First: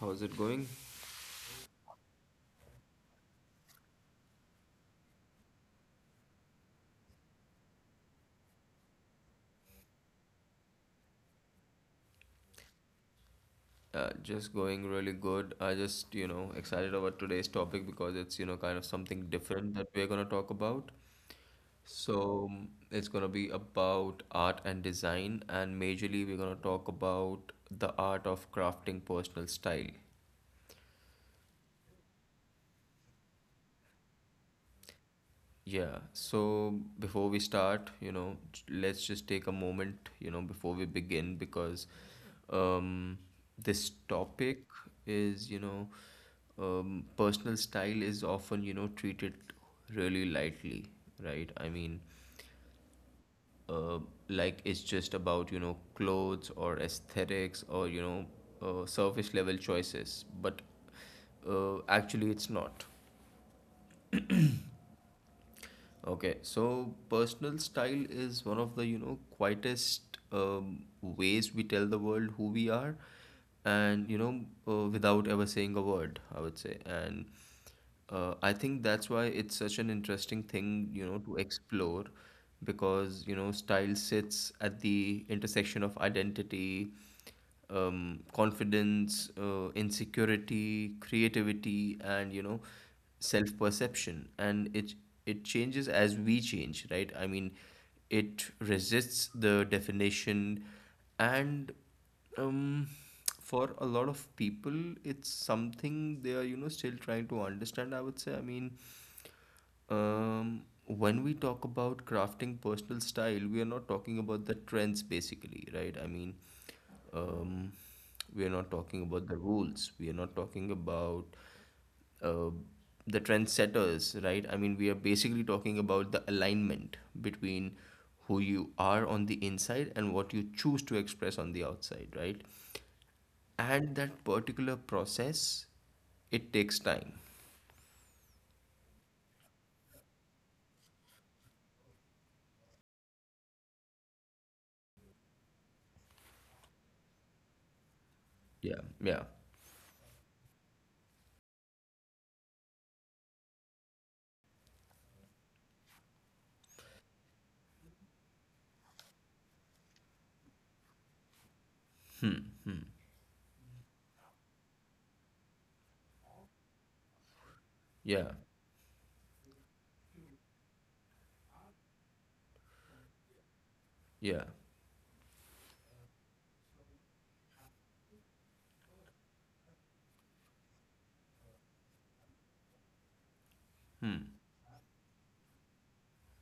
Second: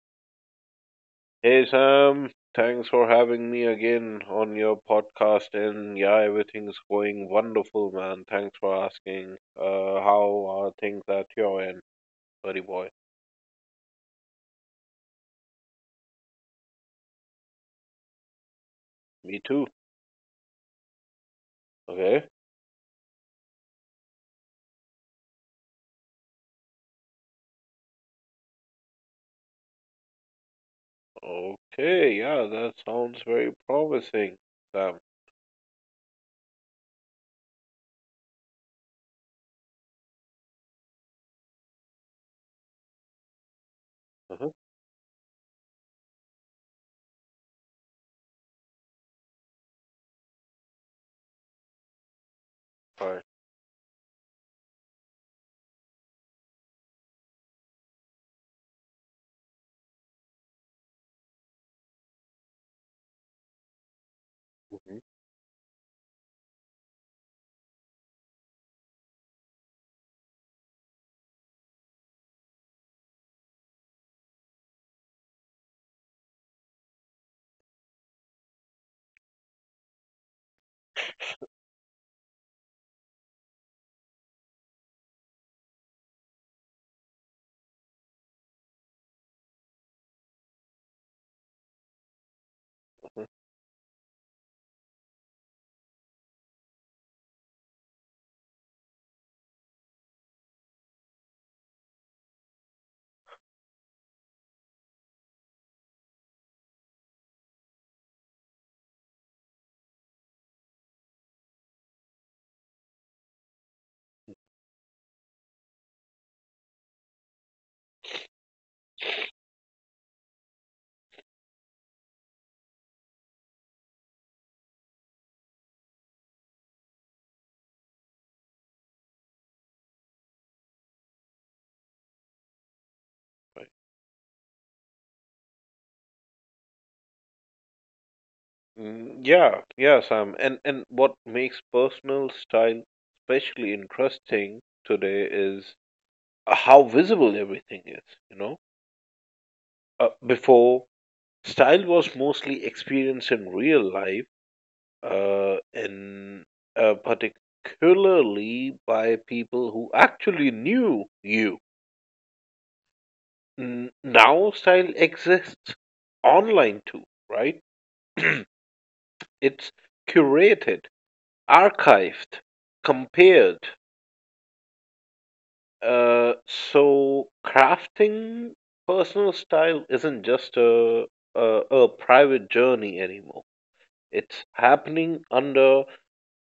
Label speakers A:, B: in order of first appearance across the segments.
A: How's it going?
B: Hey Sam, thanks for having me again on your podcast. And yeah, everything's going wonderful, man. Thanks for asking. How are things at your end, buddy boy?
A: Just going really good. I just, excited about today's topic because it's kind of something
B: Me too.
A: different that we're going to talk about.
B: Okay.
A: So, it's going to be about art and design, and majorly, we're going to talk about the art of crafting personal style.
B: Okay. Yeah, that sounds very promising, Sam.
A: Yeah, so before we start, let's just take a moment, before we begin because um this
B: Uh-huh.
A: topic is, personal style is often, treated really lightly, right? I mean,
B: Bye.
A: uh like it's just about, clothes or aesthetics or, surface level choices, but actually it's not.
B: Mhm.
A: Okay, so personal style is one of the, quietest ways we tell the world who we are, and, without ever saying a word, I would say. And I think that's why it's such an interesting thing, to explore because, style sits at the intersection of identity, confidence, insecurity, creativity, and
B: Huh.
A: self perception. And it changes as we change, right? I mean, it resists the definition, and, um, for a lot of people, it's something they are, still trying to understand, I would say. I mean, when we talk about crafting personal style, we are not talking about the trends basically, right? I mean, um, we are not talking about the rules. We are not talking about, uh, the trendsetters, right? I mean, we are basically talking about the alignment between who you are on the inside and what you choose to express on the outside, right?
B: Bye.
A: And that particular process, it takes time.
B: Mm, yeah. Yeah, Sam. And what makes personal style especially interesting today is how visible everything is. You know,
A: Yeah, yeah,
B: Before style was mostly experienced in real life, in particularly by people who actually knew you.
A: hmm,
B: Now style exists online too, right?
A: yeah,
B: It's curated, archived, compared.
A: yeah,
B: So crafting personal style isn't just a a private journey anymore.
A: hmm.
B: It's happening under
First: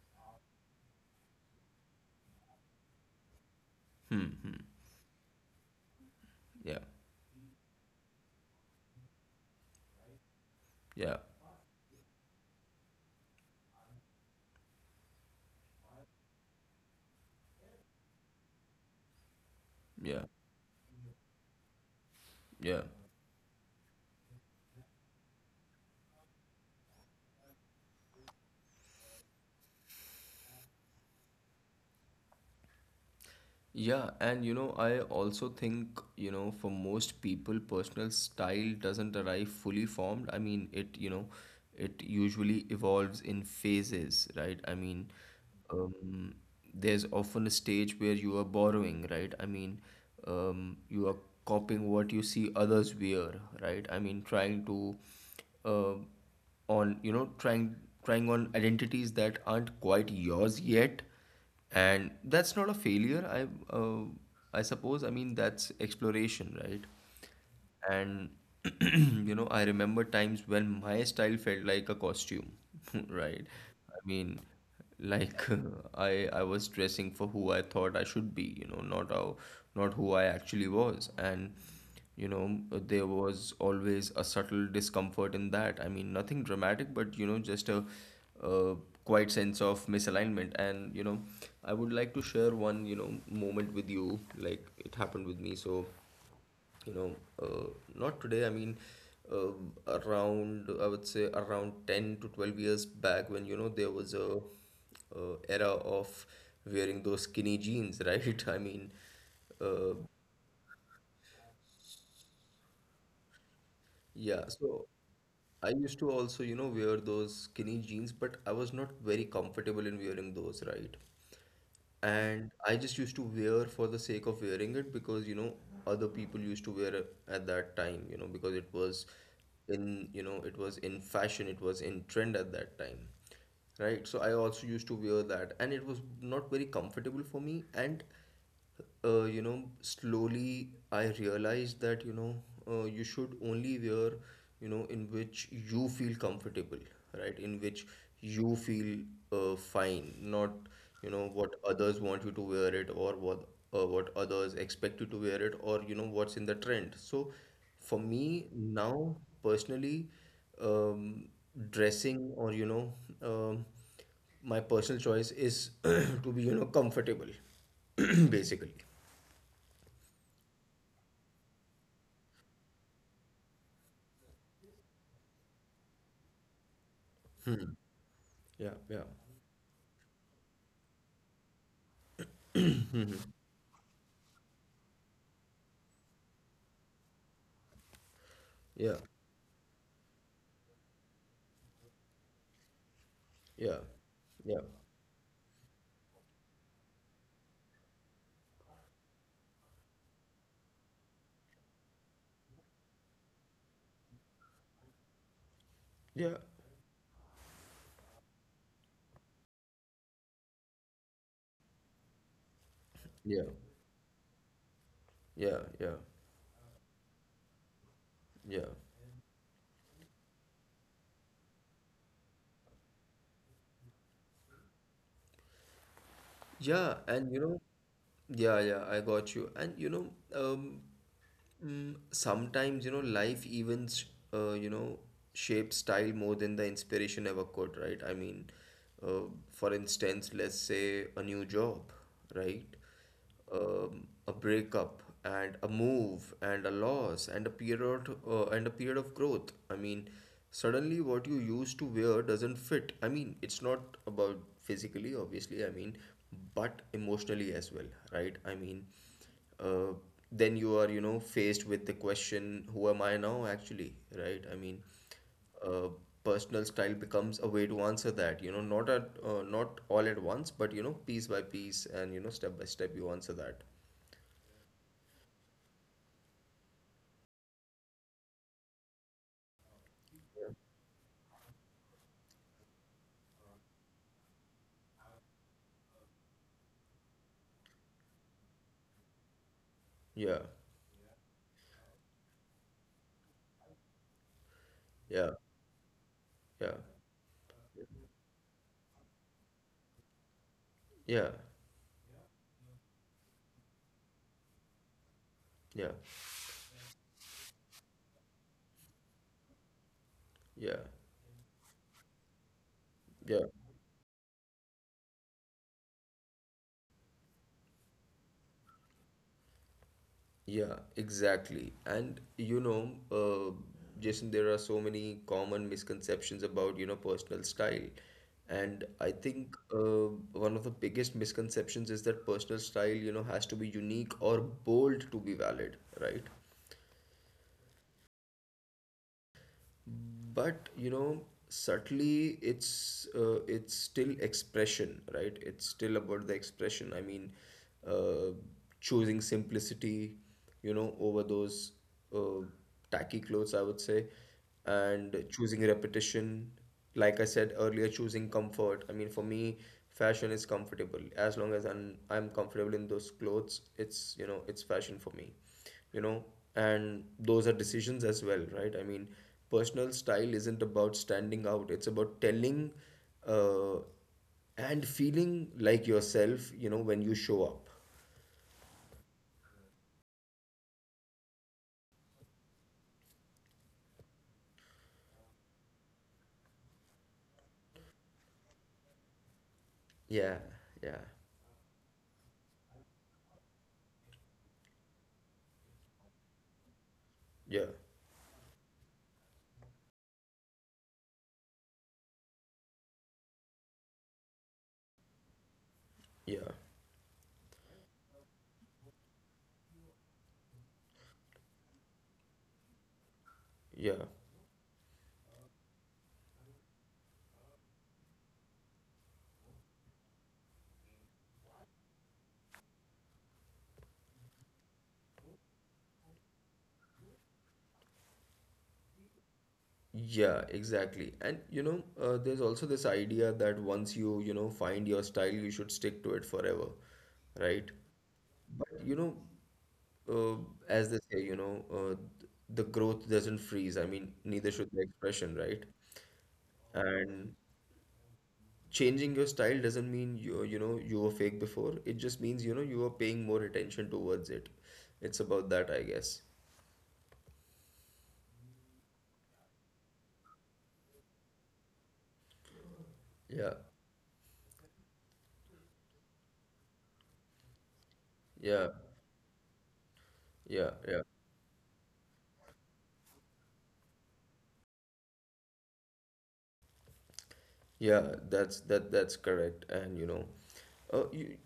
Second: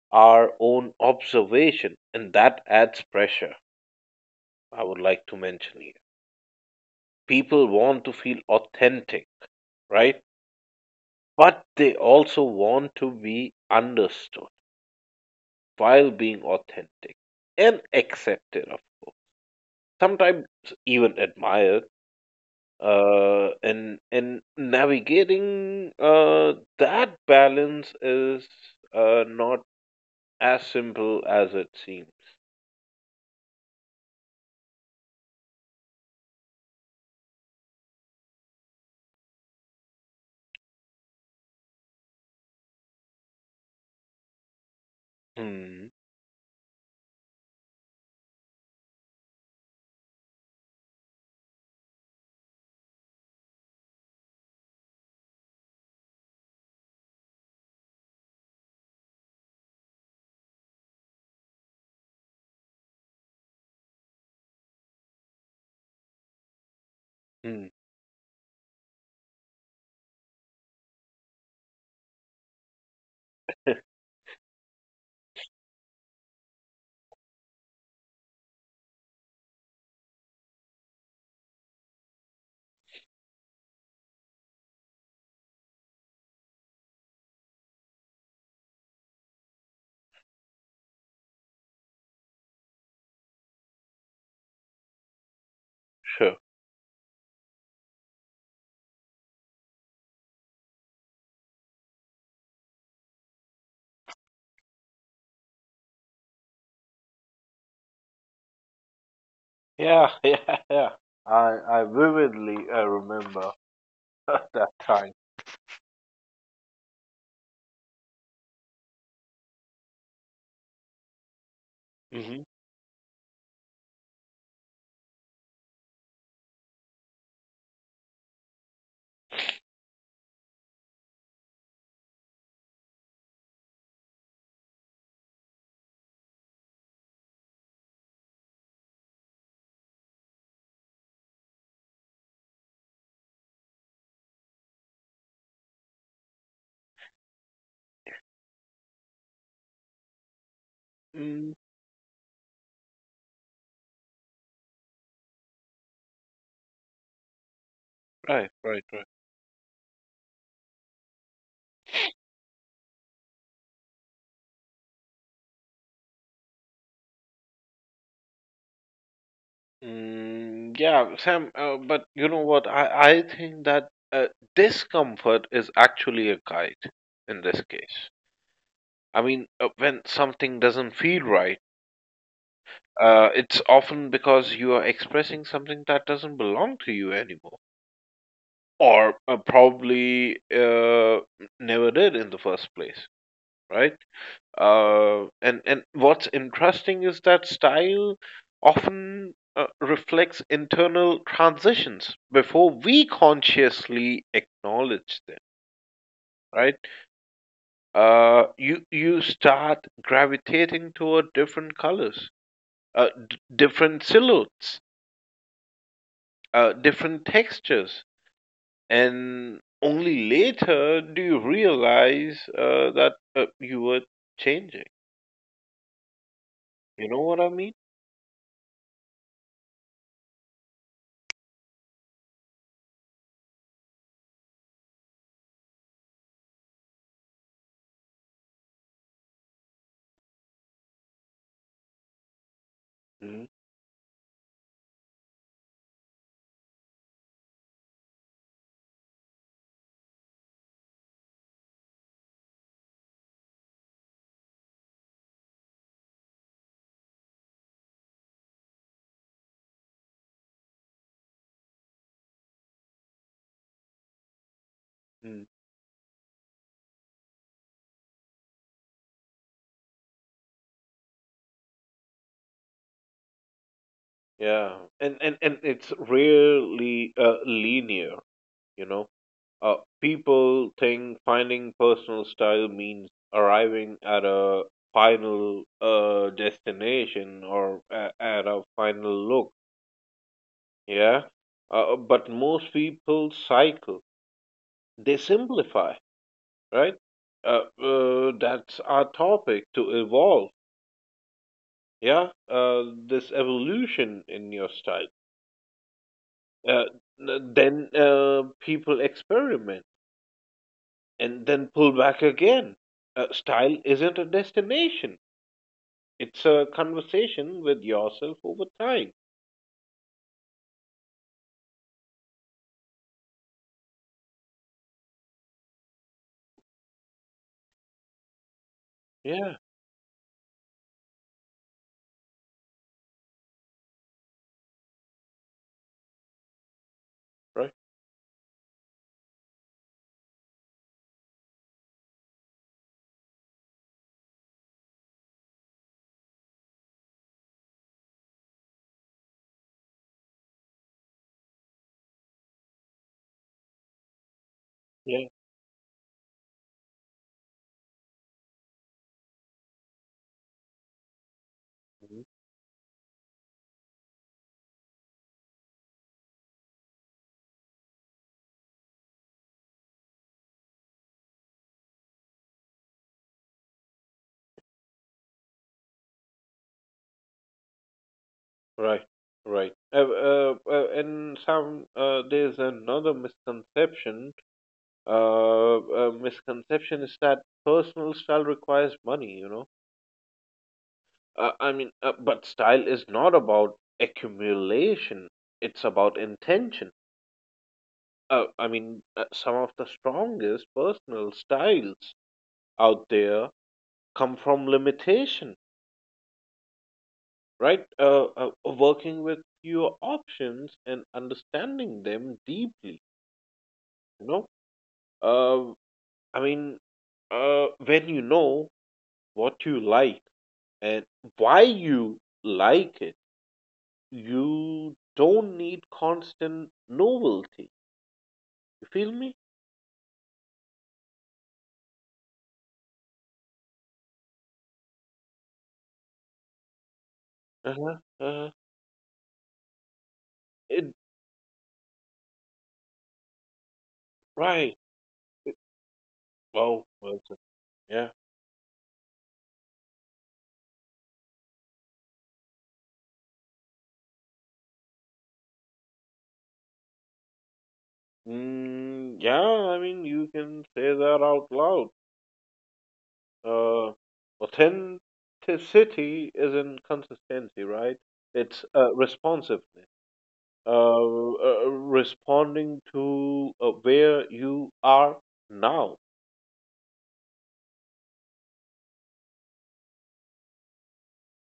B: our own observation, and that adds pressure.
A: Hmm. Hmm.
B: I would like to mention here.
A: Yeah.
B: People want to feel authentic, right?
A: Yeah.
B: But they also want to be understood while being authentic and accepted, of course.
A: Yeah.
B: Sometimes even admired.
A: Yeah.
B: And navigating that balance is not as simple as it seems.
A: Yeah, and I also think, for most people, personal style doesn't arrive fully formed. I mean, it, it usually evolves in phases, right? I mean,
B: Hmm.
A: um, there's often a stage where you are borrowing, right? I mean, you are copying what you see others wear, right? I mean, trying to, uh, on, trying on identities that aren't quite yours yet, and that's not a failure, uh, I suppose. I mean, that's exploration, right?
B: Hmm.
A: And I remember times when my style felt like a costume, right? I mean, like I was dressing for who I thought I should be, not how, not who I actually was. And there was always a subtle discomfort in that. I mean, nothing dramatic, but just a quite sense of misalignment. And I would like to share one, moment with you, like it happened with me. So
B: Sure.
A: you know uh, not today, I mean, um around I would say around 10 to 12 years back when there was a, era of wearing those skinny jeans, right? I mean, uh,
B: Yeah, yeah, yeah. I vividly remember
A: yeah,
B: that
A: so
B: time.
A: I used to also, wear those skinny jeans, but I was not very comfortable in wearing those, right?
B: Hmm.
A: And I just used to wear for the sake of wearing it because, other people used to wear it at that time, because it was in, it was in fashion, it was in trend at that time. Right? So I also used to wear that and it was not very comfortable for me, and slowly I realized that, you should only wear, in which you feel comfortable, right? In which you feel, fine, not,
B: Mm,
A: what others want you to wear it or what, what others expect you to wear it or, what's in the trend. So for me
B: right, right, right.
A: now, personally, um, dressing or, um, my personal choice is to be, comfortable basically.
B: Mm, yeah, Sam. But you know what? I think that discomfort is actually a guide in this case.
A: Yeah, yeah,
B: I mean, when something doesn't feel right, it's often because you are expressing something that doesn't belong to you anymore,
A: yeah,
B: or probably never did in the first place,
A: yeah,
B: right?
A: yeah,
B: And what's interesting is that style often reflects internal transitions before we consciously acknowledge them.
A: yeah,
B: Right? You start gravitating toward different colors,
A: yeah,
B: different silhouettes,
A: yeah, yeah,
B: different textures,
A: yeah,
B: and only later do you realize that you were changing.
A: yeah,
B: You know
A: and
B: what I mean?
A: yeah, yeah, I got you. And um mm, sometimes, life events, uh, you know, shape style more than the inspiration ever could, right? I mean, uh, for instance, let's say a new job, right? A breakup and a move and a loss and a period, and a period of growth. I mean, suddenly what you used to wear doesn't fit. I mean, it's not about physically, obviously. I mean, but emotionally as well, right? I mean, uh, then you are, faced with the question, who am I now actually, right? I mean,
B: Mm-hmm.
A: uh, personal style becomes a way to answer that, not at, not all at once, but piece by piece, and step by step you answer that.
B: Yeah, and it's really linear. You know, People think finding personal style means arriving at a final destination or at a final look.
A: Yeah,
B: Yeah, but most people cycle. They
A: yeah,
B: simplify,
A: yeah,
B: right? That's our topic to evolve.
A: yeah,
B: Yeah, this evolution in your style.
A: yeah,
B: Uh, then people experiment
A: yeah,
B: and then pull back again.
A: yeah,
B: Style isn't a destination, it's a conversation with yourself over time.
A: yeah exactly. And uh, Jason, there are so many common misconceptions about personal style, and I think,
B: Yeah,
A: one of the biggest misconceptions is that personal style, has to be unique or bold to be valid, right?
B: right.
A: But subtly it's, it's still expression, right? It's still about the expression. I mean, uh, choosing simplicity, over those, uh, tacky clothes, I would say, and
B: Yeah,
A: choosing repetition, like I said earlier, choosing comfort. I mean, for me, fashion is comfortable as long as i'm
B: mhm,
A: i'm comfortable in those clothes, it's, it's fashion for me, you know and those are decisions as well, right? I mean, personal style isn't about standing out, it's about telling, uh, and feeling like yourself, when you show up.
B: right, right. There's another misconception. Misconception is that personal style requires money, you know?
A: Yeah, yeah,
B: I mean, but style is not about accumulation, it's about intention.
A: yeah,
B: Uh, I mean, some of the strongest personal styles out there come from limitation,
A: yeah,
B: right? Working with fewer options and understanding them deeply,
A: yeah,
B: you know? Uh, I mean, when you know what you like and why you like it, you don't need constant novelty. You feel me?
A: yeah exactly. And there's also this idea that once you, you know find your style you should stick to it forever, right?
B: Uh-huh, uh-huh.
A: But uh, as
B: It,
A: they say, the growth doesn't freeze. I mean, neither should
B: right.
A: the expression, right?
B: Wow. Well
A: And
B: said. Yeah.
A: changing your style doesn't mean you, you were fake before. It just means, you are paying more attention towards it. It's about that, I guess.
B: Mm, yeah, I mean, you can say that out loud.
A: Yeah,
B: Uh, Authenticity isn't consistency, right?
A: yeah,
B: It's responsiveness.
A: yeah, yeah.
B: Uh, Responding to where you are now.
A: Yeah, that's that's correct. And you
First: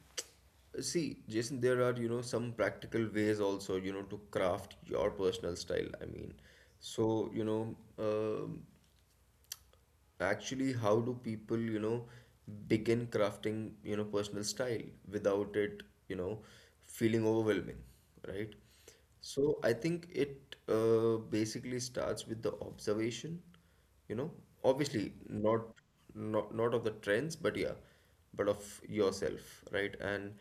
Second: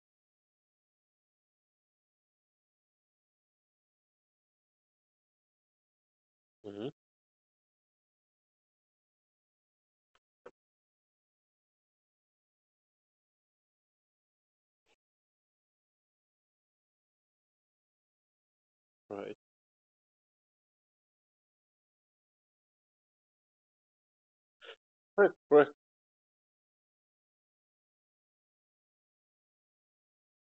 A: see, Jason, there are, some practical ways also, to craft your personal style. I mean,
B: Hmm.
A: so actually how do people, begin crafting, personal style without it, you know feeling overwhelming, right?
B: Right.
A: So I think it, basically starts with the observation, you know obviously
B: Correct,
A: not,
B: correct.
A: of the trends, but yeah, but of yourself, right? And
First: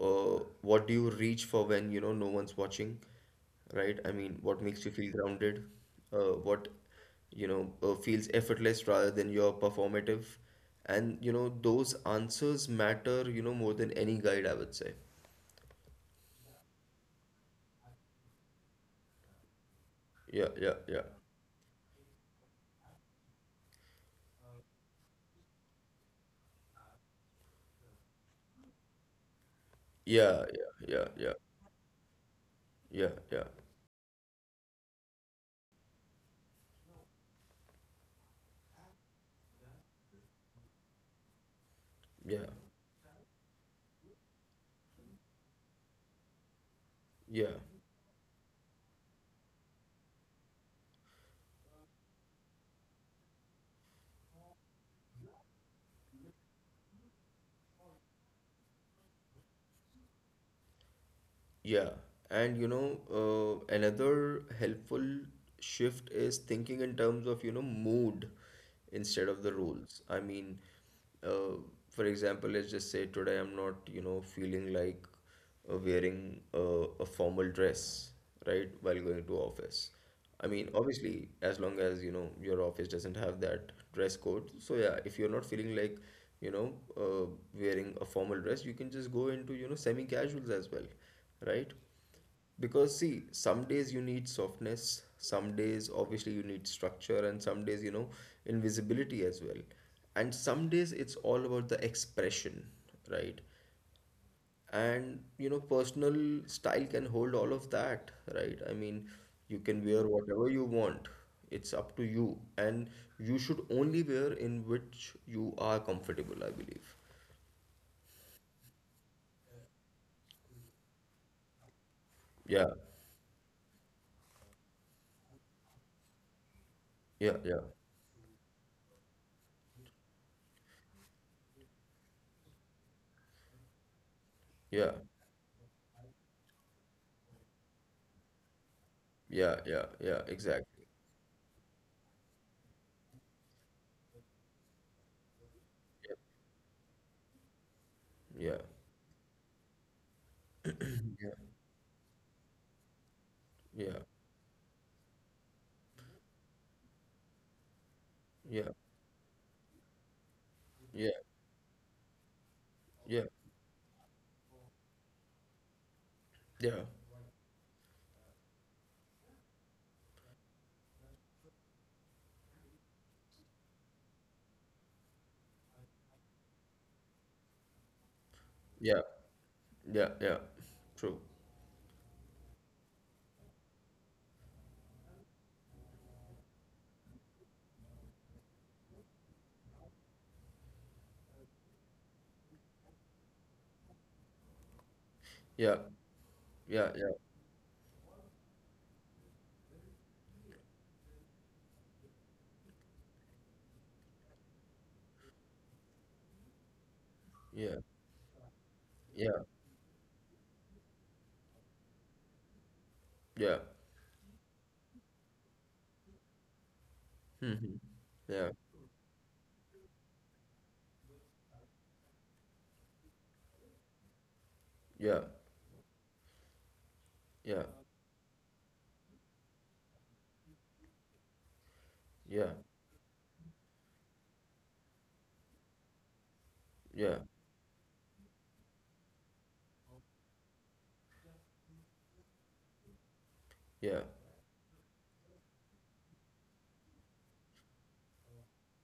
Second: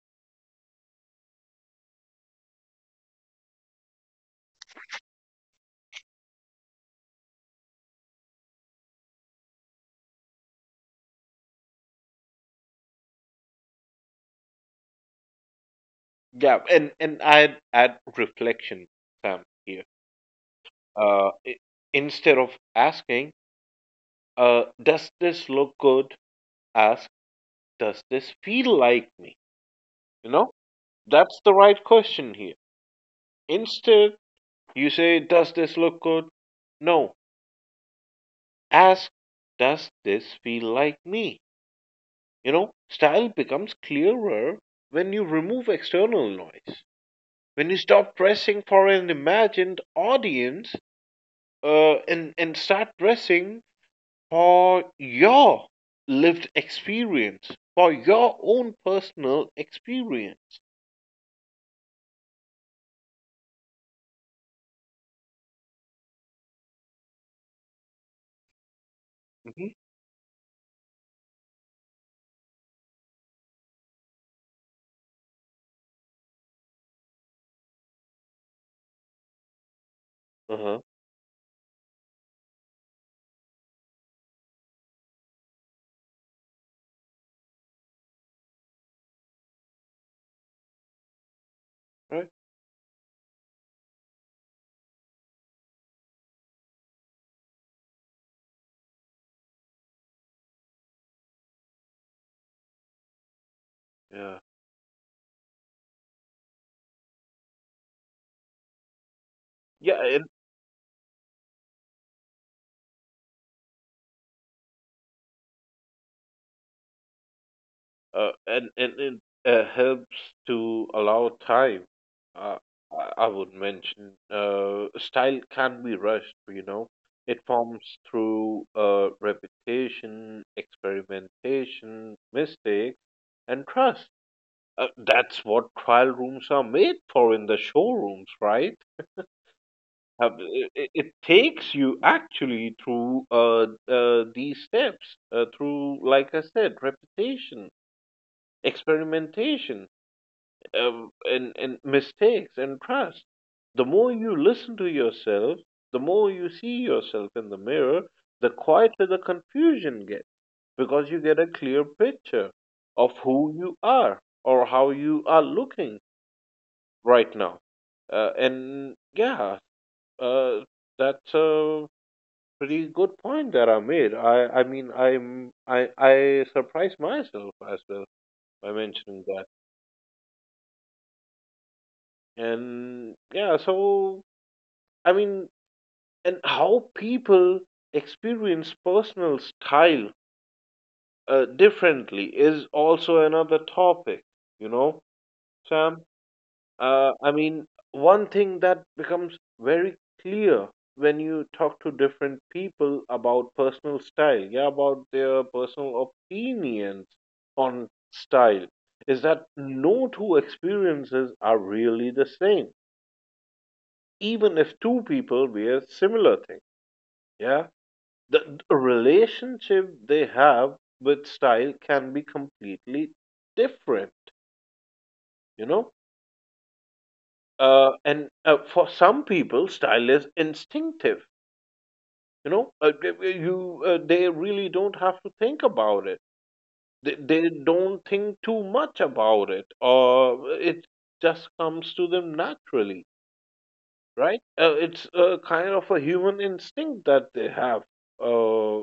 A: what do you reach for when no one's watching, right? I mean, what makes you feel grounded, what, feels effortless rather than your performative. And, those answers matter, more than any guide, I would say.
B: Yeah, and I'd add reflection, Sam, here.
A: Yeah, yeah, yeah.
B: Uh, i- Instead of asking, does this look good? Ask, does this feel like me? You
A: Yeah,
B: know
A: yeah, yeah, yeah,
B: That's the right question here.
A: yeah, yeah,
B: Instead, you say, does this look good? No, ask, does this feel like me?
A: yeah,
B: Style becomes clearer when you remove external noise.
A: yeah.
B: When you stop dressing for an imagined audience, and start dressing for your lived experience, for your own personal experience.
A: Yeah, and another helpful shift is thinking in terms of, mood instead of the
B: Hmm.
A: roles. I mean, uh, for example, let's just say today I'm not, feeling like, wearing, a formal dress, right, while going to office. I
B: Uh
A: mean,
B: huh.
A: obviously, as long as your office doesn't have that dress code. So yeah, if you're not feeling like you know uh, wearing a formal dress, you can just go into, semi-casuals as well, right?
B: Right?
A: Because see, some days you need softness, some days obviously you need structure, and some days invisibility as well. And some days it's all about the expression, right?
B: Yeah.
A: And personal style can hold all of that, right? I mean, you can wear
B: Yeah,
A: whatever you want, it's up to you, and you should only wear in which you are comfortable, I believe.
B: and it helps to allow time. Uh,
A: Yeah,
B: I would mention style can be rushed. You know,
A: yeah,
B: it
A: yeah,
B: forms through repetition, experimentation, mistakes, and trust.
A: yeah,
B: That's what trial rooms are made for in the showrooms, right?
A: yeah, yeah, yeah
B: Uh, it,
A: exactly.
B: it it takes you actually through these steps, through, like I said, repetition,
A: Yeah, yeah,
B: experimentation, uh,
A: yeah,
B: and, and mistakes and trust. The
A: yeah,
B: more you listen to yourself, the more you see yourself in the mirror, the
A: yeah,
B: quieter the confusion gets because
A: yeah,
B: you get a clear picture of who you are or how you are looking
A: yeah,
B: right now. And yeah, uh, that's a pretty good point that I made. I mean, I'm, I surprised myself as well by
A: yeah,
B: mentioning that.
A: yeah, yeah true.
B: And yeah, so I mean, and how people experience personal style differently is also another topic, you know,
A: Yeah,
B: Sam.
A: yeah, yeah,
B: Uh, I mean, one thing that becomes very clear when you talk to different people about personal style, yeah, about their personal opinions
A: yeah,
B: on style is
A: yeah,
B: that no two experiences are really the same,
A: yeah
B: even if two people wear similar things. Yeah,
A: hmm, yeah,
B: the relationship they have with style can be completely different,
A: yeah,
B: you know.
A: yeah.
B: And for some people style is instinctive. You
A: Yeah,
B: know, they- you they really don't have to think about it. they,
A: yeah,
B: they don't think too much about it, or it just comes to them naturally,
A: yeah,
B: right? It's a kind of a human instinct that they have uh,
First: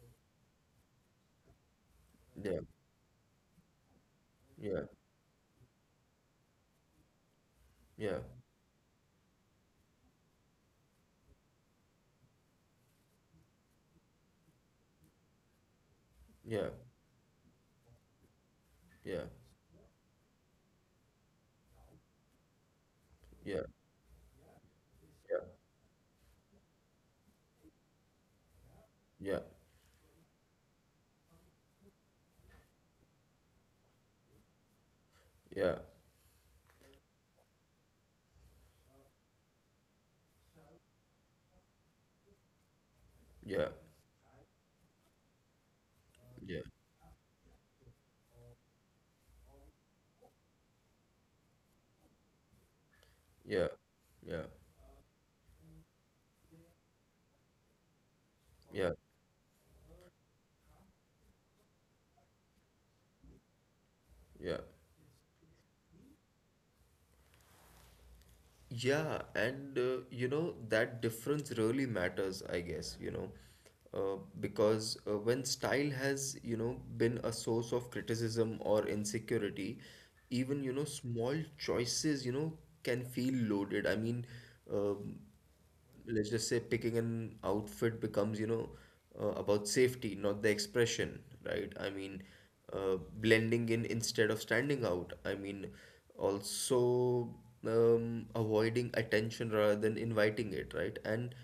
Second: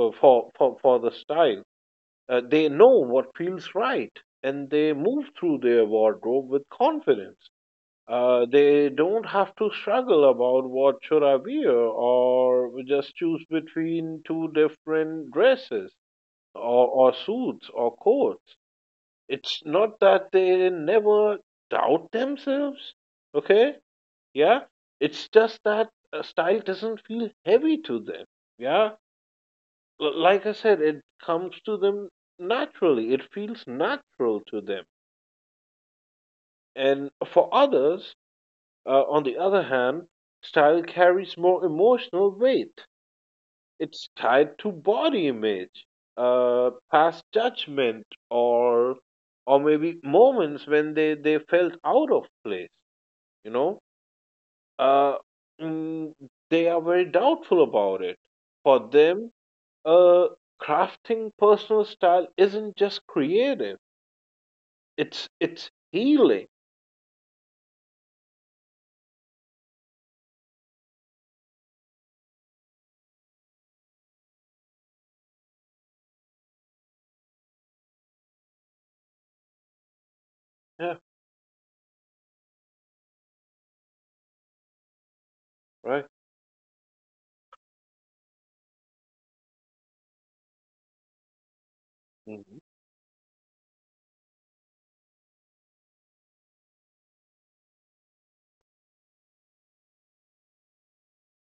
B: for the style.
A: yeah,
B: They know what feels right and
A: yeah,
B: they move through their wardrobe with confidence.
A: yeah,
B: They don't have to struggle about what should I wear or just choose between two different dresses,
A: yeah,
B: or suits or coats.
A: yeah,
B: It's not that they never doubt themselves,
A: yeah,
B: okay? Yeah, it's just that style doesn't feel heavy to them. Yeah,
A: yeah, yeah,
B: Like I said, it comes to them naturally. It feels natural to them.
A: yeah, yeah,
B: And for others, on the other hand, style carries more emotional weight.
A: yeah,
B: It's tied to body image,
A: yeah,
B: past judgment, or maybe moments when they felt out of place. You
A: yeah,
B: know,
A: yeah.
B: uh, mm, they are very doubtful about it. For them, uh, crafting personal style isn't just creative.
A: Yeah,
B: It's healing.
A: yeah, and that difference really matters, I guess, because, when style has, been a source of criticism or insecurity, even,
B: Yeah,
A: small choices, can feel loaded. I mean, um,
B: right.
A: let's just say picking an outfit becomes about safety, not the expression, right? I mean,
B: Mhm.
A: blending in instead of standing out. I mean also, avoiding attention rather than inviting it, right? And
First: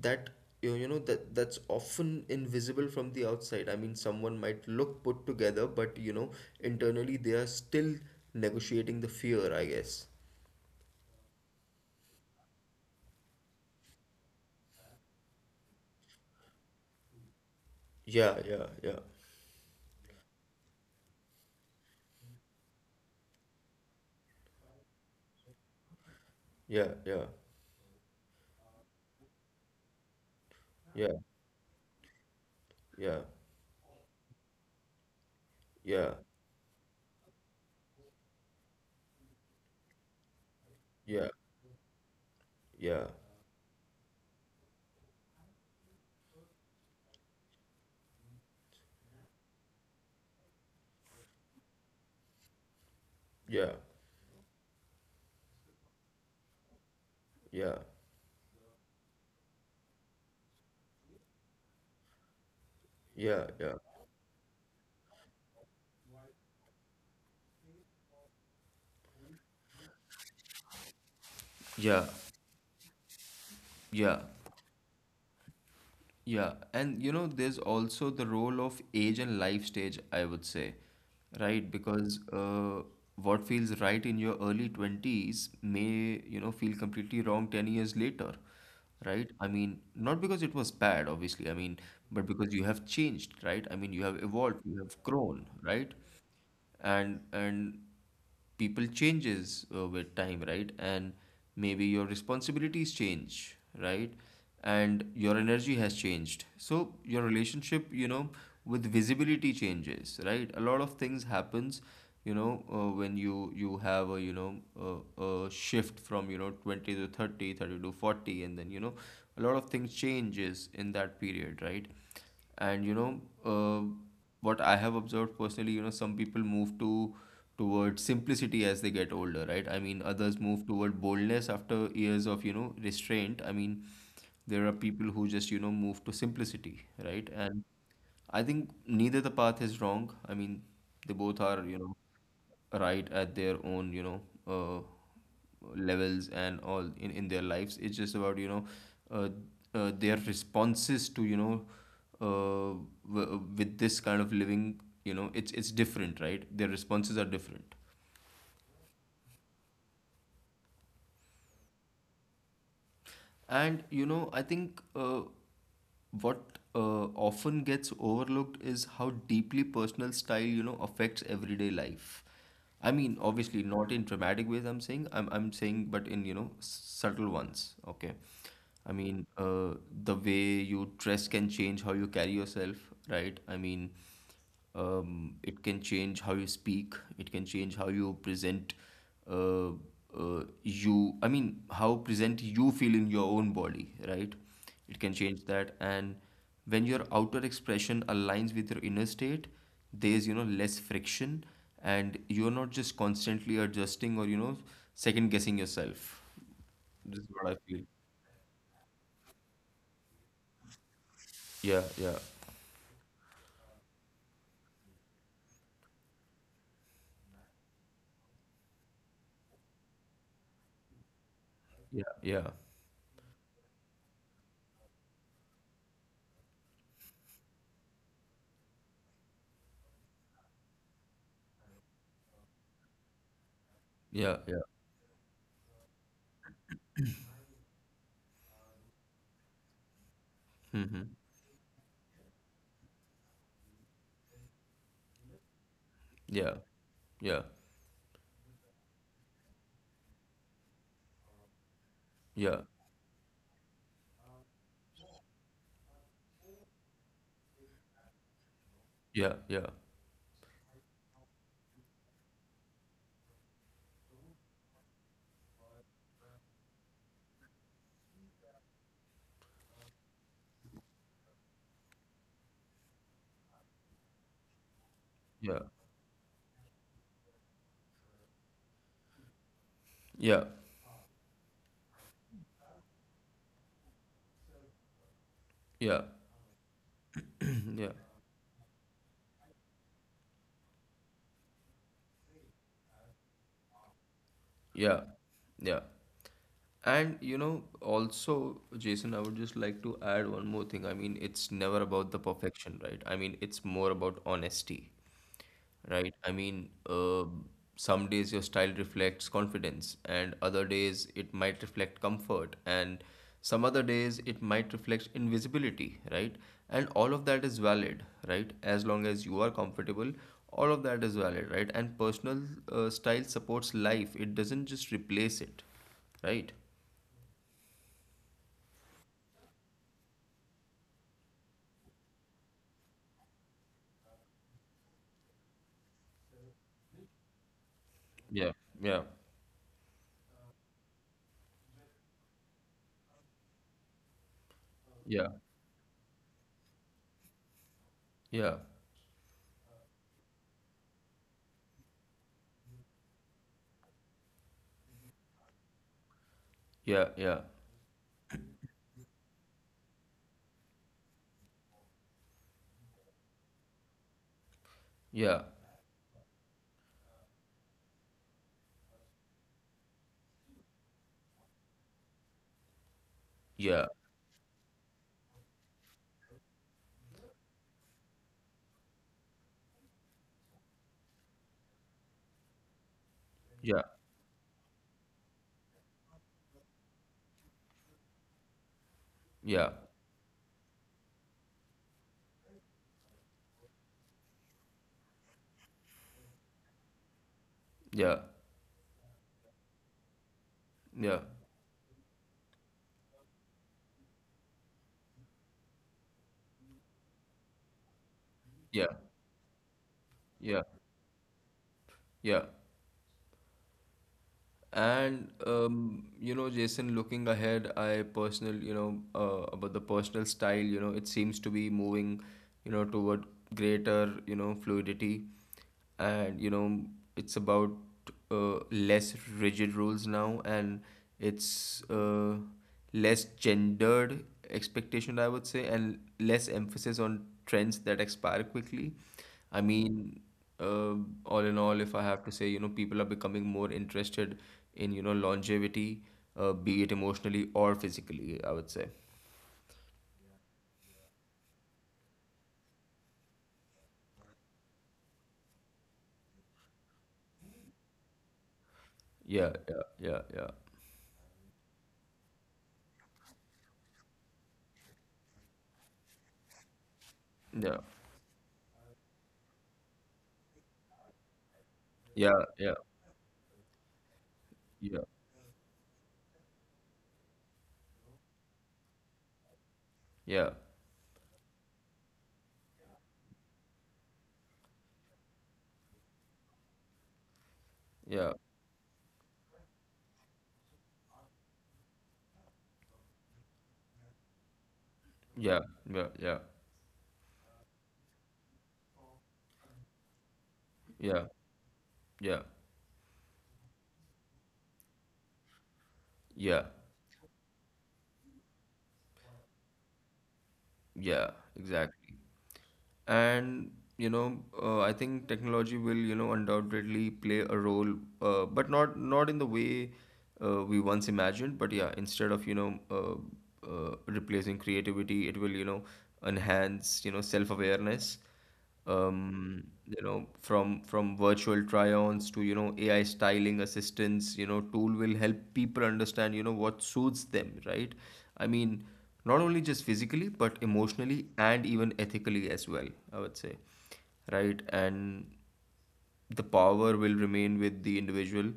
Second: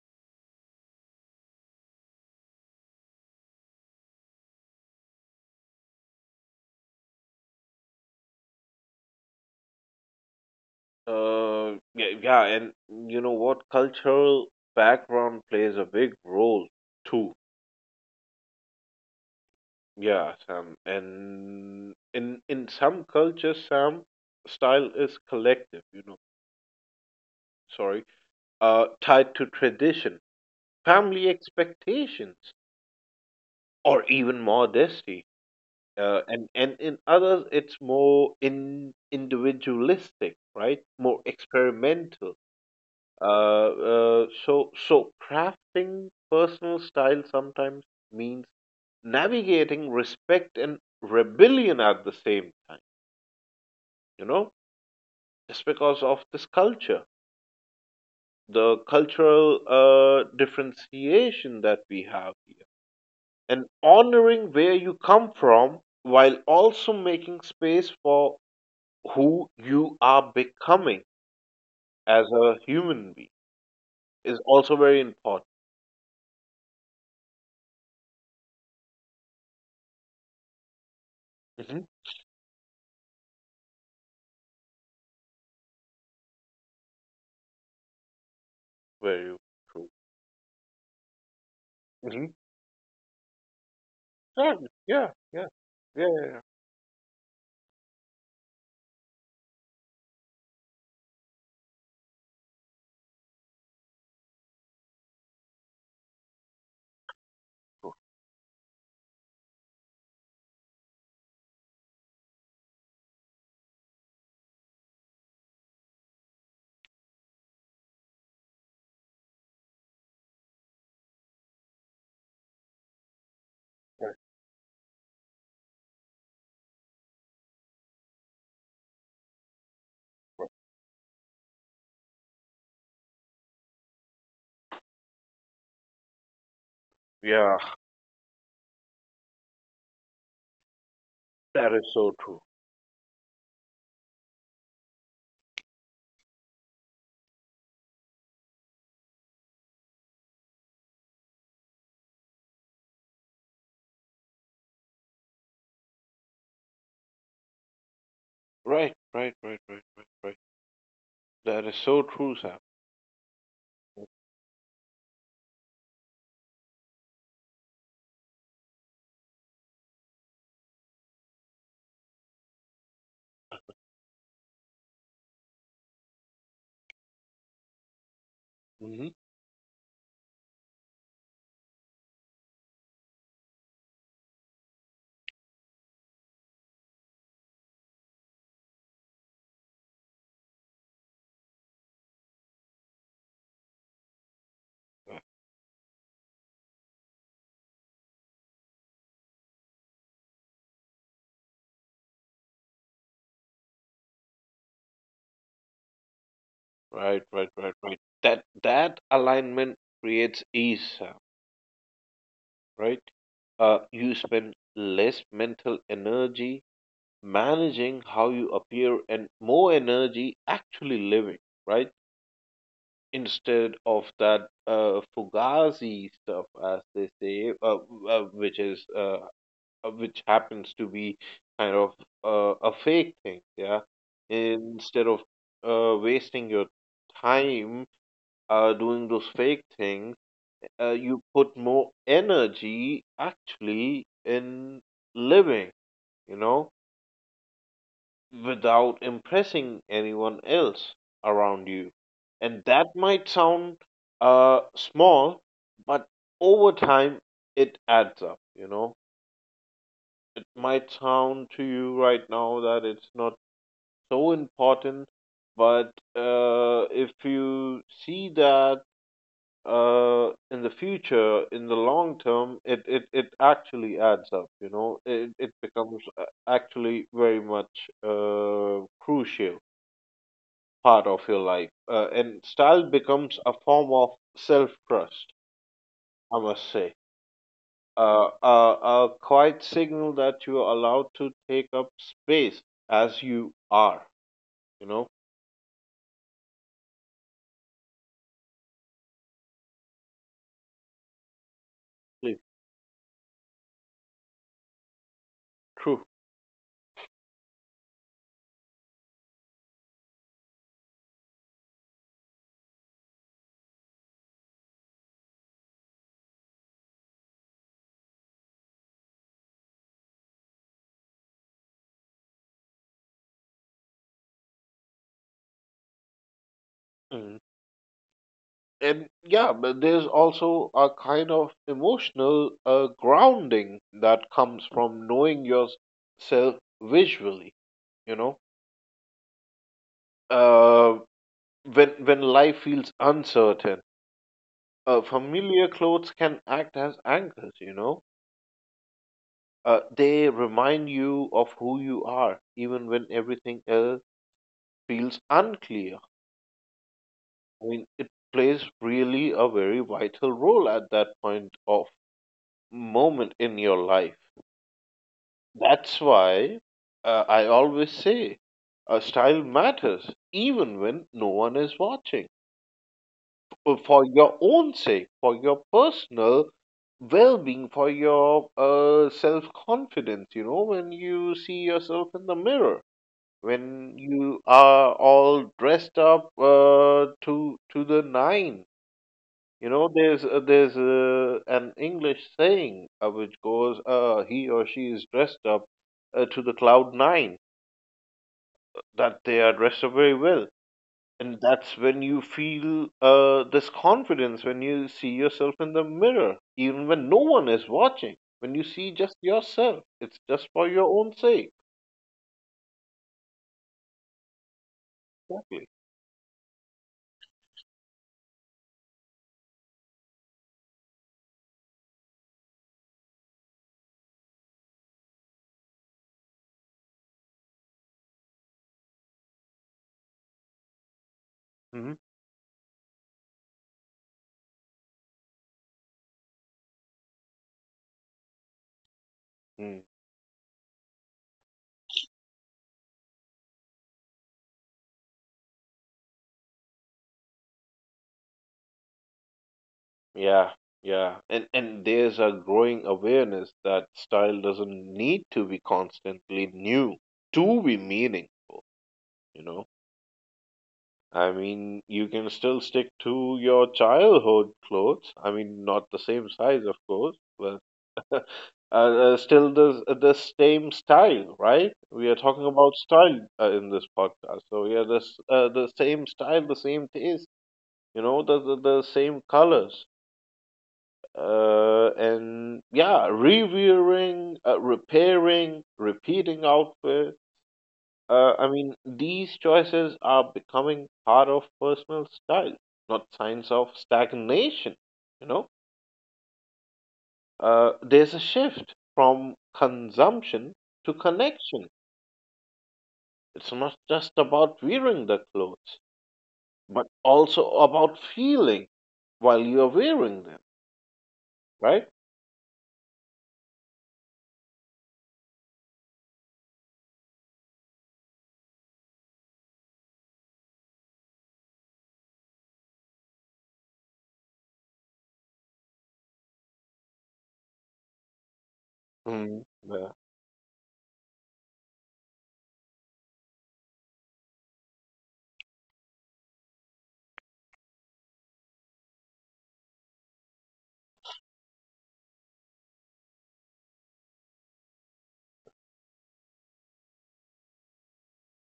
A: that, that's often invisible from the outside. I mean, someone might look put together, but you know, internally they are still negotiating the fear, I guess.
B: Yeah, yeah, and you know what? Cultural background plays a big role too.
A: Yeah, yeah, yeah,
B: Yeah, Sam. And in some cultures, Sam, style is collective. You know,
A: yeah, yeah,
B: sorry, tied to tradition,
A: yeah,
B: family expectations,
A: yeah,
B: or even modesty.
A: yeah,
B: And in others, it's more in individualistic, right? More
A: yeah,
B: experimental.
A: yeah,
B: So crafting personal style sometimes means navigating respect and rebellion at the same time,
A: yeah,
B: you know, just because of this culture,
A: yeah,
B: the cultural differentiation that we have here,
A: yeah,
B: and
A: yeah.
B: honoring where you come from while also making space for who you are becoming
A: Yeah,
B: as a human being
A: yeah,
B: is also very important.
A: yeah. And you know, there's also the role of age and life stage, I would say, right?
B: Hmm,
A: Because what feels right in your early 20s may, you know, feel completely wrong 10 years later, right?
B: very
A: I mean,
B: true.
A: not because it was bad, obviously, I mean, but because you have changed, right? I mean, you have
B: Yeah,
A: evolved, you have
B: yeah, yeah,
A: grown, right?
B: yeah, yeah,
A: And people changes with time, right? And maybe your responsibilities change, right? And your energy has changed, so your relationship, you know, with visibility changes, right? A lot of things happens, you know, when you have a, you know, a shift from, you know, 20 to 30, 30 to 40, and then, you know, a lot of things changes in that period, right? And you know, uh,
B: right.
A: what I have observed personally, you know, some people move to toward simplicity as they get older, right? I mean, others
B: Right.
A: move toward boldness after years of, you know, restraint. I mean, there are people who just, you know, move to simplicity, right?
B: Yeah.
A: And I think neither the path is wrong. I mean, they both are,
B: That
A: you
B: is
A: know,
B: so true.
A: right at their own, you know, uh, levels and all in their lives. It's just about, you know, uh, their responses to, you know, uh, with this kind of living, you know, it's different, right? Their responses are different.
B: Right, right, right, right, right, right. That is so true, Sam.
A: And you know, I think what often gets overlooked is how deeply personal style, you know, affects everyday life. I mean, obviously not in dramatic ways I'm saying, I'm saying, but in, you know, subtle ones, okay? I
B: Hmm.
A: mean, the way you dress can change how you carry yourself, right? I mean, it can change how you speak, it can change how you present, uh, you I mean how present you feel in your own body, right? It can change that. And when your outer expression aligns with your inner state, there's, you know, less friction, and you're not just constantly adjusting or, you know, second guessing yourself. This
B: Right,
A: is
B: right,
A: what I
B: right,
A: feel.
B: right. That alignment creates ease, Sam.
A: Yeah, yeah,
B: Right. You spend less mental energy managing how you appear and more energy actually living. Right.
A: yeah, yeah,
B: Instead of that fugazi stuff, as they say, uh, which is uh, which happens to be kind of a fake thing. Yeah,
A: yeah, yeah,
B: instead of wasting your time doing those fake things, you put more energy actually in living. You
A: yeah,
B: know,
A: yeah,
B: without impressing anyone else around you,
A: yeah,
B: and that might sound small, but over time it adds up. You know,
A: yeah, yeah,
B: it might sound to you right now that it's not so important. But if you see that in the future, in the long term, it actually adds up, you know, it
A: yeah.
B: becomes actually very much crucial
A: Yeah,
B: part of your life. And style becomes a form of self trust,
A: yeah,
B: I must say.
A: yeah,
B: A quiet signal that you are allowed to take up space as you are, you
A: yeah,
B: know.
A: yeah. And you know, also, Jason, I would just like to add one more thing. I mean, it's never about the perfection, right? I mean, it's more about honesty,
B: True.
A: right? I mean, some days your style reflects confidence, and other days it might reflect comfort, and some other days it might reflect invisibility, right? And all of that is valid, right? As long as you are comfortable, all of that is valid, right? And personal style supports life, it doesn't just replace it, right?
B: Mm-hmm. And yeah, but there's also a kind of emotional grounding that comes from knowing yourself visually. You know,
A: Yeah, yeah,
B: uh, when life feels uncertain,
A: yeah,
B: familiar clothes can act as anchors. You know,
A: yeah,
B: they remind you of who you are, even when everything else feels unclear.
A: yeah,
B: I mean, it plays really a very vital role at that point of moment in your life.
A: yeah,
B: That's why I always say style matters even when no one is watching. For
A: yeah,
B: for your own sake, for your personal well being, for your self confidence, you know, when you see yourself in the mirror,
A: yeah,
B: when you are all dressed up to the nine.
A: yeah,
B: You know, there's an English saying which goes, he or she is dressed up to the cloud nine
A: yeah,
B: that they are it very well.
A: yeah, yeah,
B: And that's when you feel this confidence when you see yourself in the mirror, even when no one is watching. When you
A: yeah,
B: see just yourself, it's just
A: yeah,
B: for your own sake.
A: yeah. And
B: Exactly.
A: you know, Jason, looking ahead, I personal, you know, about the personal style, you know, it seems to be moving, you know, toward greater, you know, fluidity, and you know, it's about less rigid rules now, and it's
B: Hmm.
A: less gendered expectation, I would say, and less emphasis on trends that expire quickly. I
B: Mm,
A: mean, uh, all in all, if I have to say, you know, people are becoming more interested in, you know, longevity, be it emotionally or physically, I would say.
B: yeah, yeah. And there's a growing awareness that style doesn't need to be constantly new to be meaning, you
A: Yeah,
B: know.
A: yeah, yeah, yeah,
B: I mean, you can still stick to your childhood clothes. I mean, not the same size, of course, but
A: yeah,
B: Still the same style, right? We are talking
A: yeah,
B: about style in this podcast. So yeah,
A: yeah,
B: this the same style, the same taste, you know, the same colors.
A: yeah,
B: And yeah, reviewing, repairing, repeating outfit.
A: yeah,
B: I mean, these choices are becoming part of personal style, not signs of stagnation. You know,
A: yeah, yeah, yeah,
B: there's a shift from consumption to
A: yeah, yeah,
B: connection.
A: yeah,
B: It's not just about wearing the clothes,
A: yeah.
B: but also about feeling while you're wearing them,
A: Yeah,
B: right?
A: exactly. And you know, I think technology will, you know, undoubtedly play a role, but not in the way we once imagined. But yeah, instead of, you know, replacing creativity, it will, you know, enhance, you know, self awareness.
B: Mm, yeah,
A: You know, from virtual try-ons to, you know, AI styling assistance, you know, tool will help people understand, you know, what suits them, right? I mean, not only just physically, but emotionally and even ethically as well, I would say, right? And the power will remain with the individual,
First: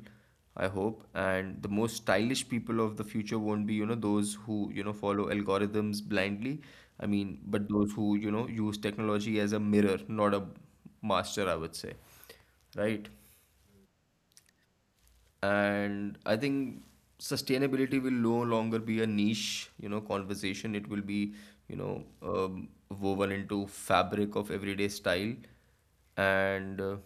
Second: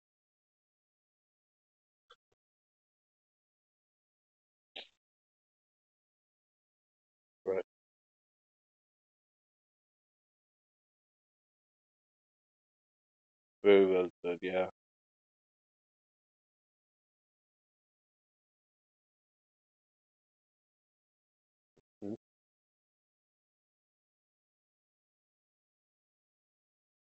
A: I hope. And the most stylish people of the future won't be, you know, those who, you know, follow algorithms blindly. I mean,
B: right.
A: but those who, you know, use technology as a mirror, not a master, I would say, right?
B: Very well said. Yeah.
A: And I think sustainability will no longer be a niche, you know, conversation. It will be, you know, woven into fabric of everyday style. And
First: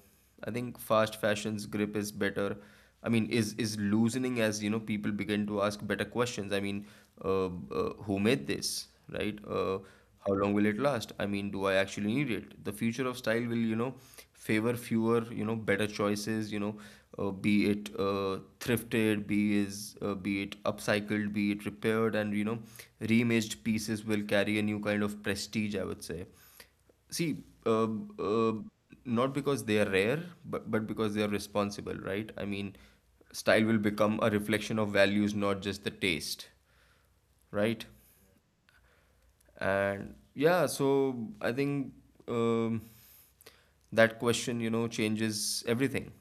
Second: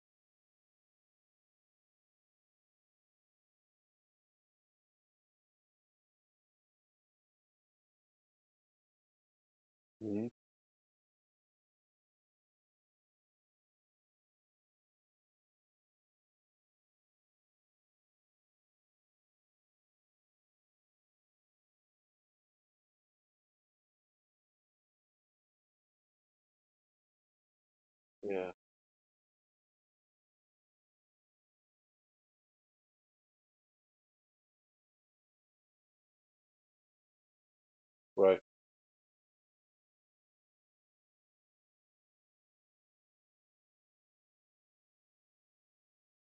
A: I think fast fashion's grip is better, I mean, is loosening as, you know, people begin to ask better questions. I mean, uh, who made this, right?
B: Mm-hmm.
A: How long will it last? I mean, do I actually need it? The future of style will, you know, favor fewer, you know, better choices, you know, be it thrifted, be is be it upcycled, be it repaired, and you know, reimaged pieces will carry a new kind of prestige, I would say. See, uh,
B: Yeah,
A: uh, not because they are rare, but because they are responsible, right? I mean, style will become a reflection of values, not just the taste, right?
B: right.
A: And yeah, so I think um, that question, you know, changes everything.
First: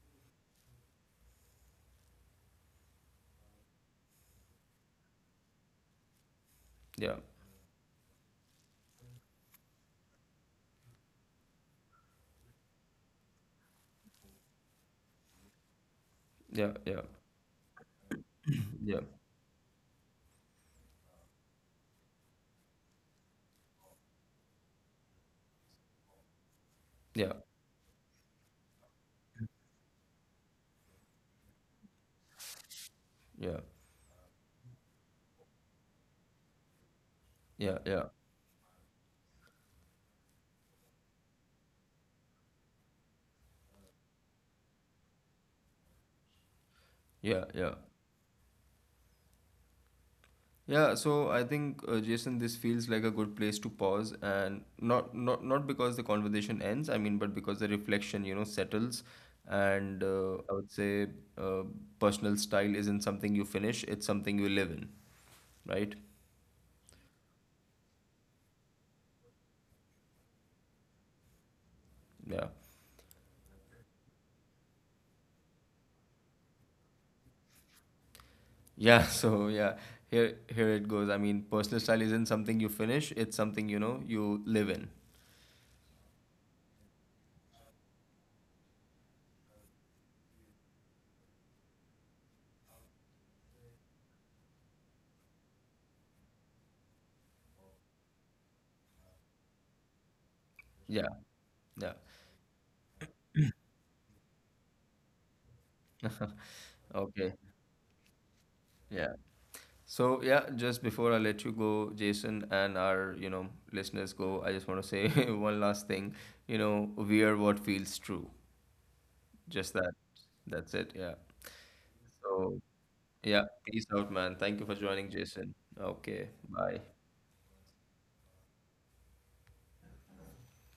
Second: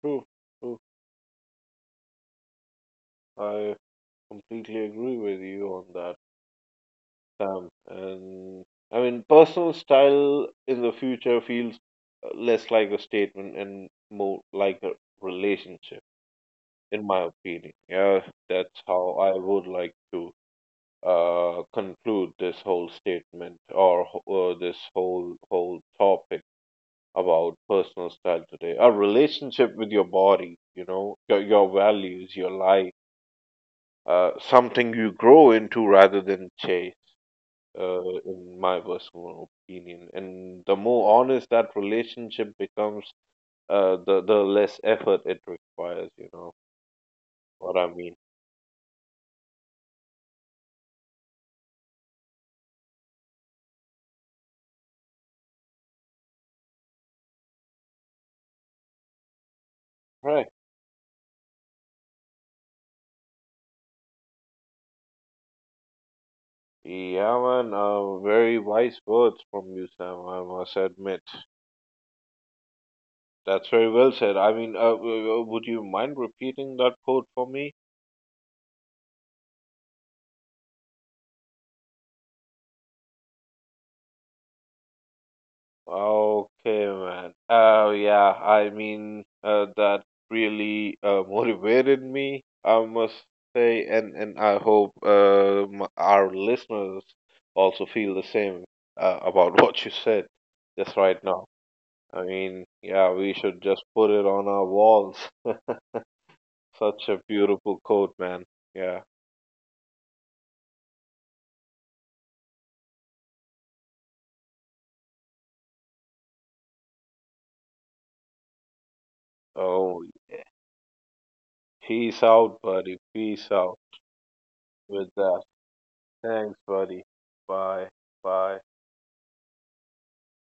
B: True, true. I completely agree with you on that,
A: Yeah,
B: Sam. And I mean, personal style in the future feels less like a statement and more like a relationship,
A: yeah, yeah,
B: in my opinion. Yeah, that's
A: yeah,
B: how I would like to conclude this whole statement or this whole topic
A: yeah,
B: about personal style today. A relationship with your body, you know, your values, your life,
A: yeah,
B: something you grow into rather than chase.
A: yeah, yeah,
B: In my personal opinion, and the more honest that relationship becomes, the less effort it requires. You know
A: yeah,
B: what
A: yeah.
B: I mean,
A: Yeah, so I think Jason, this feels like a good place to pause, and not because the conversation ends, I mean, but because the reflection, you know, settles, and
B: right?
A: I would say uh, personal style isn't something you finish; it's something you live in, right?
B: Yeah, man. Very wise words from you, Sam. I must admit.
A: Yeah.
B: That's very well said. I mean, would you mind repeating that quote for me?
A: Yeah, so yeah, here it goes. I mean, personal style isn't something you finish, it's something you know you live in.
B: Okay, man. Oh, yeah. I mean, that really motivated me, I must say, and I hope our listeners also feel the same about what you said just
A: Yeah.
B: right now.
A: Yeah.
B: I mean, yeah, we should just put it on our walls. Such a
A: Okay.
B: beautiful quote, man. Yeah.
A: Yeah. So yeah, just before I let you go, Jason, and our, you know, listeners go, I just want to say one last thing. You know, wear what feels true. Just that.
B: Oh,
A: That's it. Yeah.
B: peace out,
A: So
B: buddy.
A: yeah,
B: Peace out.
A: peace out, man. Thank you for
B: With
A: joining,
B: that.
A: Jason. Okay.
B: Thanks,
A: Bye.
B: buddy. Bye. Bye.